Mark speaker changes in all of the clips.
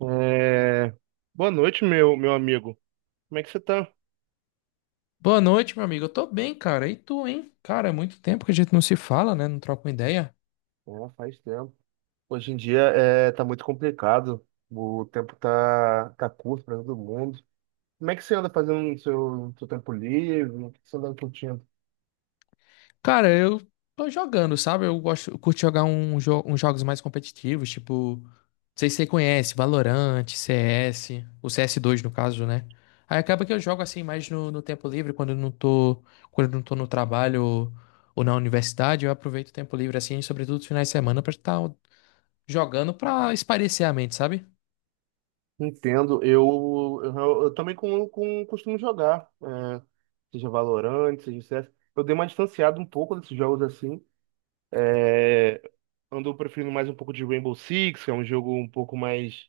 Speaker 1: É, boa noite, meu amigo. Como é que você tá?
Speaker 2: Boa noite, meu amigo. Eu tô bem, cara. E tu, hein? Cara, é muito tempo que a gente não se fala, né? Não troca uma ideia.
Speaker 1: É, faz tempo. Hoje em dia tá muito complicado. O tempo tá curto para todo mundo. Como é que você anda fazendo no seu, no seu tempo livre? O que você anda curtindo?
Speaker 2: Cara, eu tô jogando, sabe? Eu gosto, eu curto jogar uns jogos mais competitivos, tipo, não sei se você conhece, Valorant, CS, o CS2 no caso, né? Aí acaba que eu jogo assim mais no tempo livre, quando eu não tô no trabalho ou na universidade, eu aproveito o tempo livre assim, sobretudo os finais de semana pra estar jogando pra espairecer a mente, sabe?
Speaker 1: Entendo. Eu também costumo jogar. Seja Valorant, seja CS. Eu dei uma distanciada um pouco desses jogos assim. É, Ando preferindo mais um pouco de Rainbow Six, que é um jogo um pouco mais.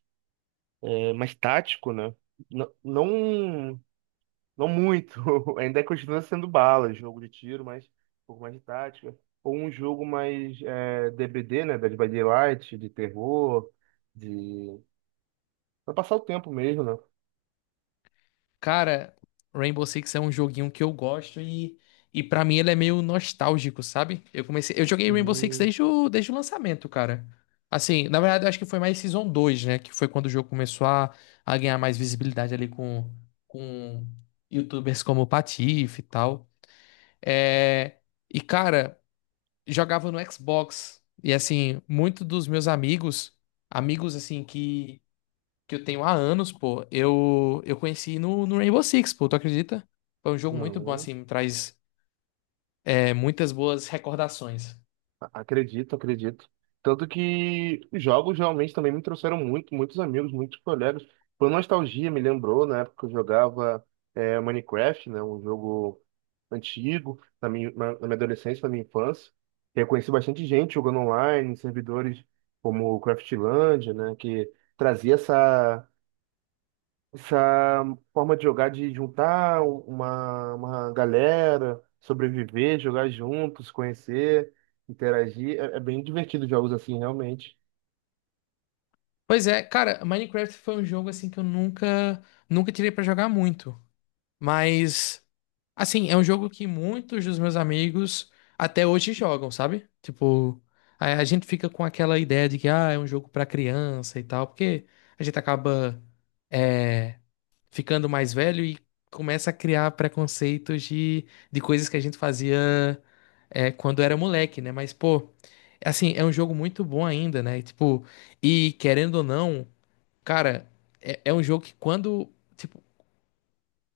Speaker 1: É mais tático, né? Não, não, não muito. Ainda continua sendo bala, jogo de tiro, mas um pouco mais de tática. Ou um jogo mais D, B D, né? Dead by Daylight, de terror, de... Pra passar o tempo mesmo, né?
Speaker 2: Cara, Rainbow Six é um joguinho que eu gosto e para mim ele é meio nostálgico, sabe? Eu comecei, eu joguei Rainbow Six
Speaker 1: Hum.
Speaker 2: desde o lançamento, cara. Assim, na verdade, eu acho que foi mais Season 2, né? Que foi quando o jogo começou a ganhar mais visibilidade ali com YouTubers como o Patife e tal. É, e, cara, jogava no Xbox. E, assim, muitos dos meus amigos, assim, que eu tenho há anos, pô, eu conheci no Rainbow Six, pô, tu acredita? Foi um jogo muito bom,
Speaker 1: Não.
Speaker 2: assim, me traz muitas boas recordações.
Speaker 1: Acredito, acredito. Tanto que os jogos realmente também me trouxeram muitos amigos, muitos colegas. Por nostalgia, me lembrou na época que eu jogava Minecraft, né, um jogo antigo, na na minha adolescência, na minha infância. Eu conheci bastante gente jogando online, em servidores como o Craftlandia, né, que trazia essa forma de jogar, de juntar uma galera, sobreviver, jogar juntos, conhecer, interagir, é, é bem divertido jogos assim, realmente.
Speaker 2: Pois é, cara, Minecraft foi um jogo assim que eu nunca tirei pra jogar muito. Mas, assim, é um jogo que muitos dos meus amigos até hoje jogam, sabe? Tipo, a gente fica com aquela ideia de que, ah, é um jogo pra criança e tal, porque a gente acaba é, ficando mais velho e começa a criar preconceitos de coisas que a gente fazia, quando era moleque, né? Mas, pô, assim, é um jogo muito bom ainda, né? Tipo, e querendo ou não, cara, é um jogo que quando, tipo,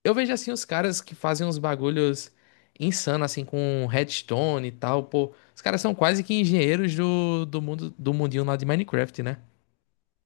Speaker 2: eu vejo assim os caras que fazem uns bagulhos insanos, assim, com redstone e tal, pô. Os caras são quase que engenheiros do mundo do mundinho lá de Minecraft, né?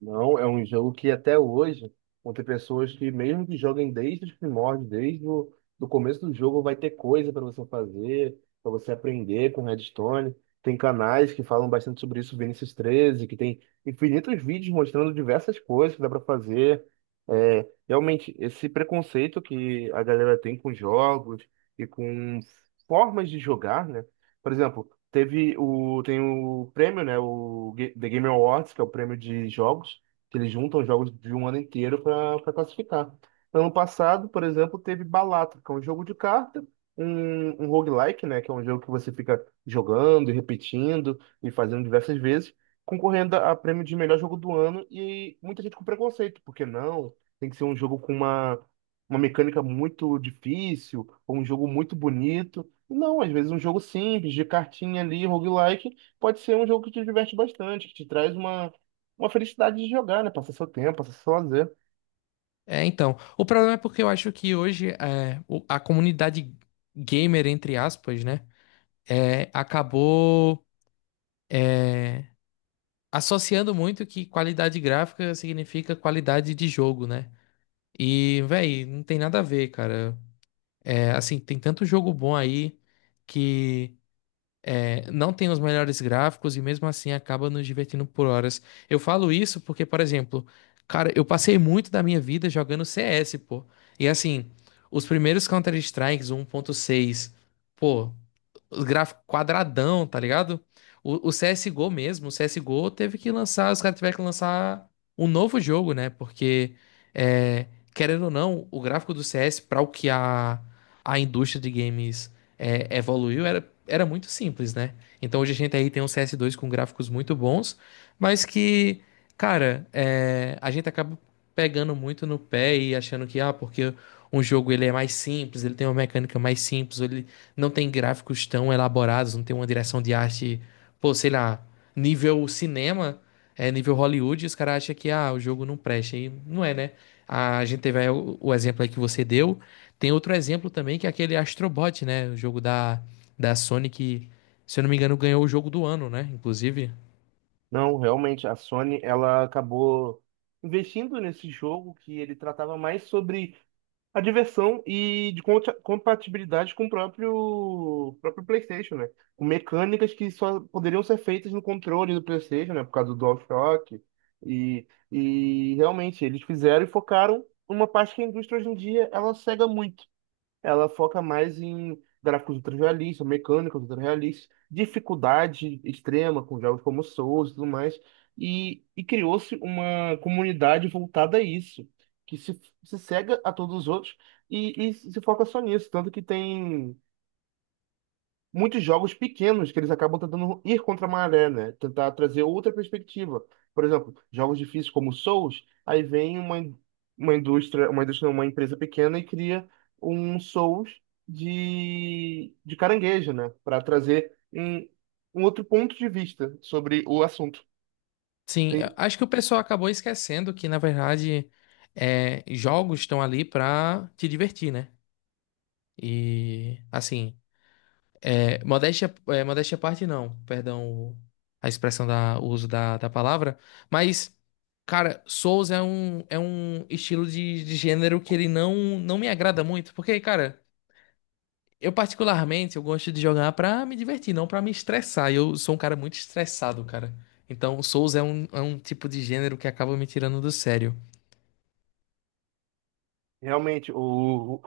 Speaker 1: Não, é um jogo que até hoje vão ter pessoas que, mesmo que joguem desde os primórdios, desde o do começo do jogo, vai ter coisa para você fazer, para você aprender com Redstone. Tem canais que falam bastante sobre isso, Vinícius 13, que tem infinitos vídeos mostrando diversas coisas que dá para fazer. É, realmente, esse preconceito que a galera tem com jogos e com formas de jogar, né? Por exemplo, tem o prêmio, né? O The Game Awards, que é o prêmio de jogos, que eles juntam jogos de um ano inteiro para classificar. Ano passado, por exemplo, teve Balatro, que é um jogo de carta, um roguelike, né? Que é um jogo que você fica jogando e repetindo e fazendo diversas vezes, concorrendo a prêmio de melhor jogo do ano e muita gente com preconceito, porque não? Tem que ser um jogo com uma mecânica muito difícil, ou um jogo muito bonito. Não, às vezes um jogo simples, de cartinha ali, roguelike, pode ser um jogo que te diverte bastante, que te traz uma felicidade de jogar, né? Passar seu tempo, passar seu lazer.
Speaker 2: É, então. O problema é porque eu acho que hoje a comunidade gamer, entre aspas, né? É, acabou é, associando muito que qualidade gráfica significa qualidade de jogo, né? E, véi, não tem nada a ver, cara. É, assim, tem tanto jogo bom aí que. É, não tem os melhores gráficos e mesmo assim acaba nos divertindo por horas. Eu falo isso porque, por exemplo, cara, eu passei muito da minha vida jogando CS, pô. E assim, os primeiros Counter-Strikes 1.6, pô, os gráficos quadradão, tá ligado? O CSGO mesmo, o CSGO teve que lançar, os caras tiveram que lançar um novo jogo, né? Porque, é, querendo ou não, o gráfico do CS, para o que a indústria de games, evoluiu, era muito simples, né? Então hoje a gente aí tem um CS2 com gráficos muito bons, mas que, cara, a gente acaba pegando muito no pé e achando que, ah, porque um jogo ele é mais simples, ele tem uma mecânica mais simples, ou ele não tem gráficos tão elaborados, não tem uma direção de arte, pô, sei lá, nível cinema, é nível Hollywood, e os caras acham que, ah, o jogo não presta. E não é, né? A gente teve aí o exemplo aí que você deu. Tem outro exemplo também, que é aquele Astrobot, né? O jogo da Sony que, se eu não me engano, ganhou o jogo do ano, né? Inclusive.
Speaker 1: Não, realmente, a Sony, ela acabou investindo nesse jogo que ele tratava mais sobre a diversão e de compatibilidade com o próprio PlayStation, né? Com mecânicas que só poderiam ser feitas no controle do PlayStation, né? Por causa do DualShock. E realmente, eles fizeram e focaram numa parte que a indústria hoje em dia ela cega muito, ela foca mais em gráficos ultra-realistas, mecânicas ultra-realistas, dificuldade extrema com jogos como Souls e tudo mais. E criou-se uma comunidade voltada a isso, que se cega a todos os outros e se foca só nisso. Tanto que tem muitos jogos pequenos que eles acabam tentando ir contra a maré, né? Tentar trazer outra perspectiva. Por exemplo, jogos difíceis como Souls, aí vem uma indústria, não, uma empresa pequena e cria um Souls de caranguejo, né? Para trazer um outro ponto de vista sobre o assunto.
Speaker 2: Sim, eu
Speaker 1: Tem,
Speaker 2: acho que o pessoal acabou esquecendo que, na verdade, jogos estão ali pra te divertir, né? E, assim, modéstia à parte, não. Perdão a expressão o uso da palavra. Mas, cara, Souls é um, estilo de gênero que ele não me agrada muito. Porque, cara, eu particularmente eu gosto de jogar pra me divertir, não pra me estressar. Eu sou um cara muito estressado, cara. Então, Souls é um, tipo de gênero que acaba me tirando do sério.
Speaker 1: realmente, o,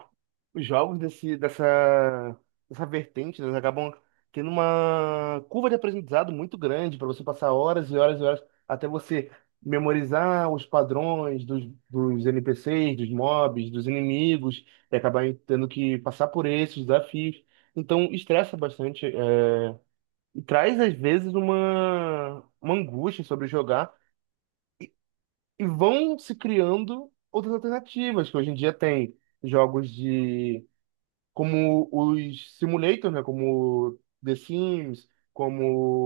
Speaker 1: os jogos dessa vertente, eles acabam tendo uma curva de aprendizado muito grande para você passar horas e horas e horas até você memorizar os padrões dos, dos NPCs, dos mobs, dos inimigos, e acabar tendo que passar por esses desafios. Então, estressa bastante, é, e traz às vezes uma angústia sobre jogar e vão se criando outras alternativas, que hoje em dia tem jogos de como os simulators, né, como The Sims, como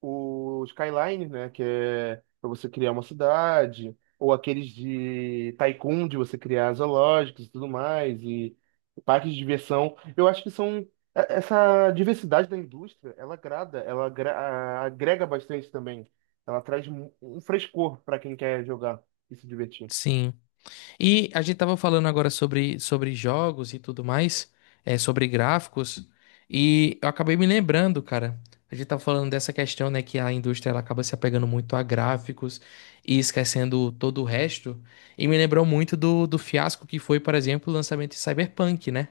Speaker 1: o Skyline, né, que é para você criar uma cidade, ou aqueles de Tycoon, de você criar zoológicos e tudo mais, e parques de diversão. Eu acho que são essa diversidade da indústria, ela agrada, ela agrega bastante também. Ela traz um um frescor para quem quer jogar e se divertir.
Speaker 2: Sim. E a gente tava falando agora sobre jogos e tudo mais, sobre gráficos, e eu acabei me lembrando, cara. A gente tava falando dessa questão, né, que a indústria ela acaba se apegando muito a gráficos e esquecendo todo o resto. E me lembrou muito do fiasco que foi, por exemplo, o lançamento de Cyberpunk, né?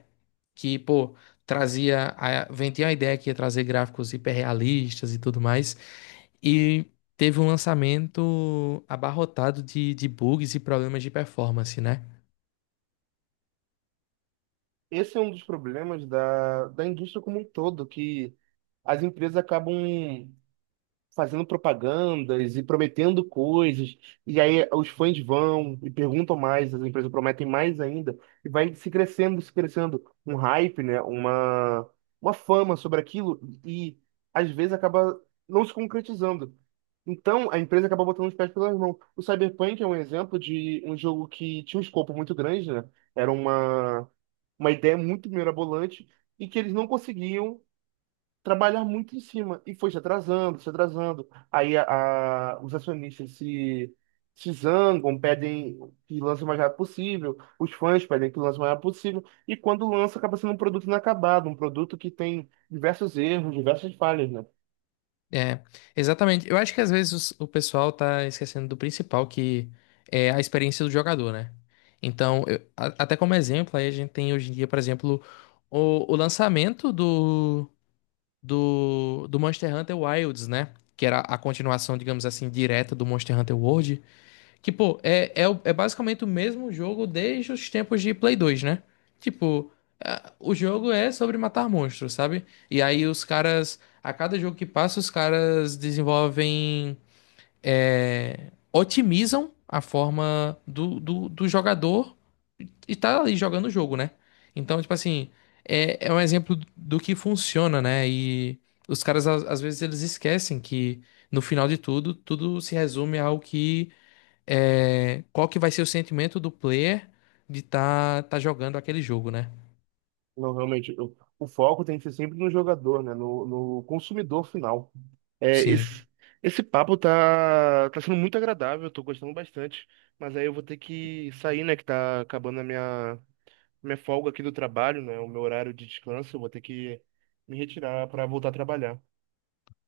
Speaker 2: Que, pô, vendia a ideia que ia trazer gráficos hiperrealistas e tudo mais. E teve um lançamento abarrotado de bugs e problemas de performance, né?
Speaker 1: Esse é um dos problemas da, da indústria como um todo, que as empresas acabam fazendo propagandas e prometendo coisas, e aí os fãs vão e perguntam mais, as empresas prometem mais ainda, e vai se crescendo, se crescendo, um hype, né? Uma fama sobre aquilo, e às vezes acaba não se concretizando. Então, a empresa acaba botando os pés pelas mãos. O Cyberpunk é um exemplo de um jogo que tinha um escopo muito grande, né? Era uma ideia muito mirabolante e que eles não conseguiam trabalhar muito em cima e foi se atrasando, se atrasando. Os acionistas se zangam, pedem que lance o mais rápido possível, os fãs pedem que lance o mais rápido possível, e quando lança, acaba sendo um produto inacabado, um produto que tem diversos erros, diversas falhas, né?
Speaker 2: É, exatamente. Eu acho que às vezes o pessoal tá esquecendo do principal, que é a experiência do jogador, né? Então, até como exemplo, aí a gente tem hoje em dia, por exemplo, o lançamento do Monster Hunter Wilds, né? Que era a continuação, digamos assim, direta do Monster Hunter World. Tipo, é basicamente o mesmo jogo desde os tempos de Play 2, né? Tipo, o jogo é sobre matar monstros, sabe? E aí os caras, a cada jogo que passa, os caras desenvolvem, otimizam a forma do jogador e tá ali jogando o jogo, né? Então, tipo assim, é um exemplo do que funciona, né? E os caras, às vezes, eles esquecem que no final de tudo, tudo se resume ao que qual que vai ser o sentimento do player de estar tá jogando aquele jogo, né?
Speaker 1: Não, realmente, o foco tem que ser sempre no jogador, né? No, no consumidor final. É,
Speaker 2: Sim.
Speaker 1: esse, Esse papo tá sendo muito agradável, tô gostando bastante. Mas aí eu vou ter que sair, né? Que tá acabando a minha, minha folga aqui do trabalho, né? O meu horário de descanso, eu vou ter que me retirar para voltar a trabalhar.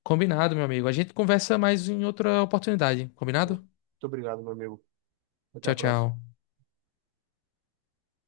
Speaker 2: Combinado, meu amigo. A gente conversa mais em outra oportunidade.
Speaker 1: Então,
Speaker 2: Combinado?
Speaker 1: muito obrigado, meu amigo. Até a
Speaker 2: Tchau,
Speaker 1: próxima.
Speaker 2: tchau.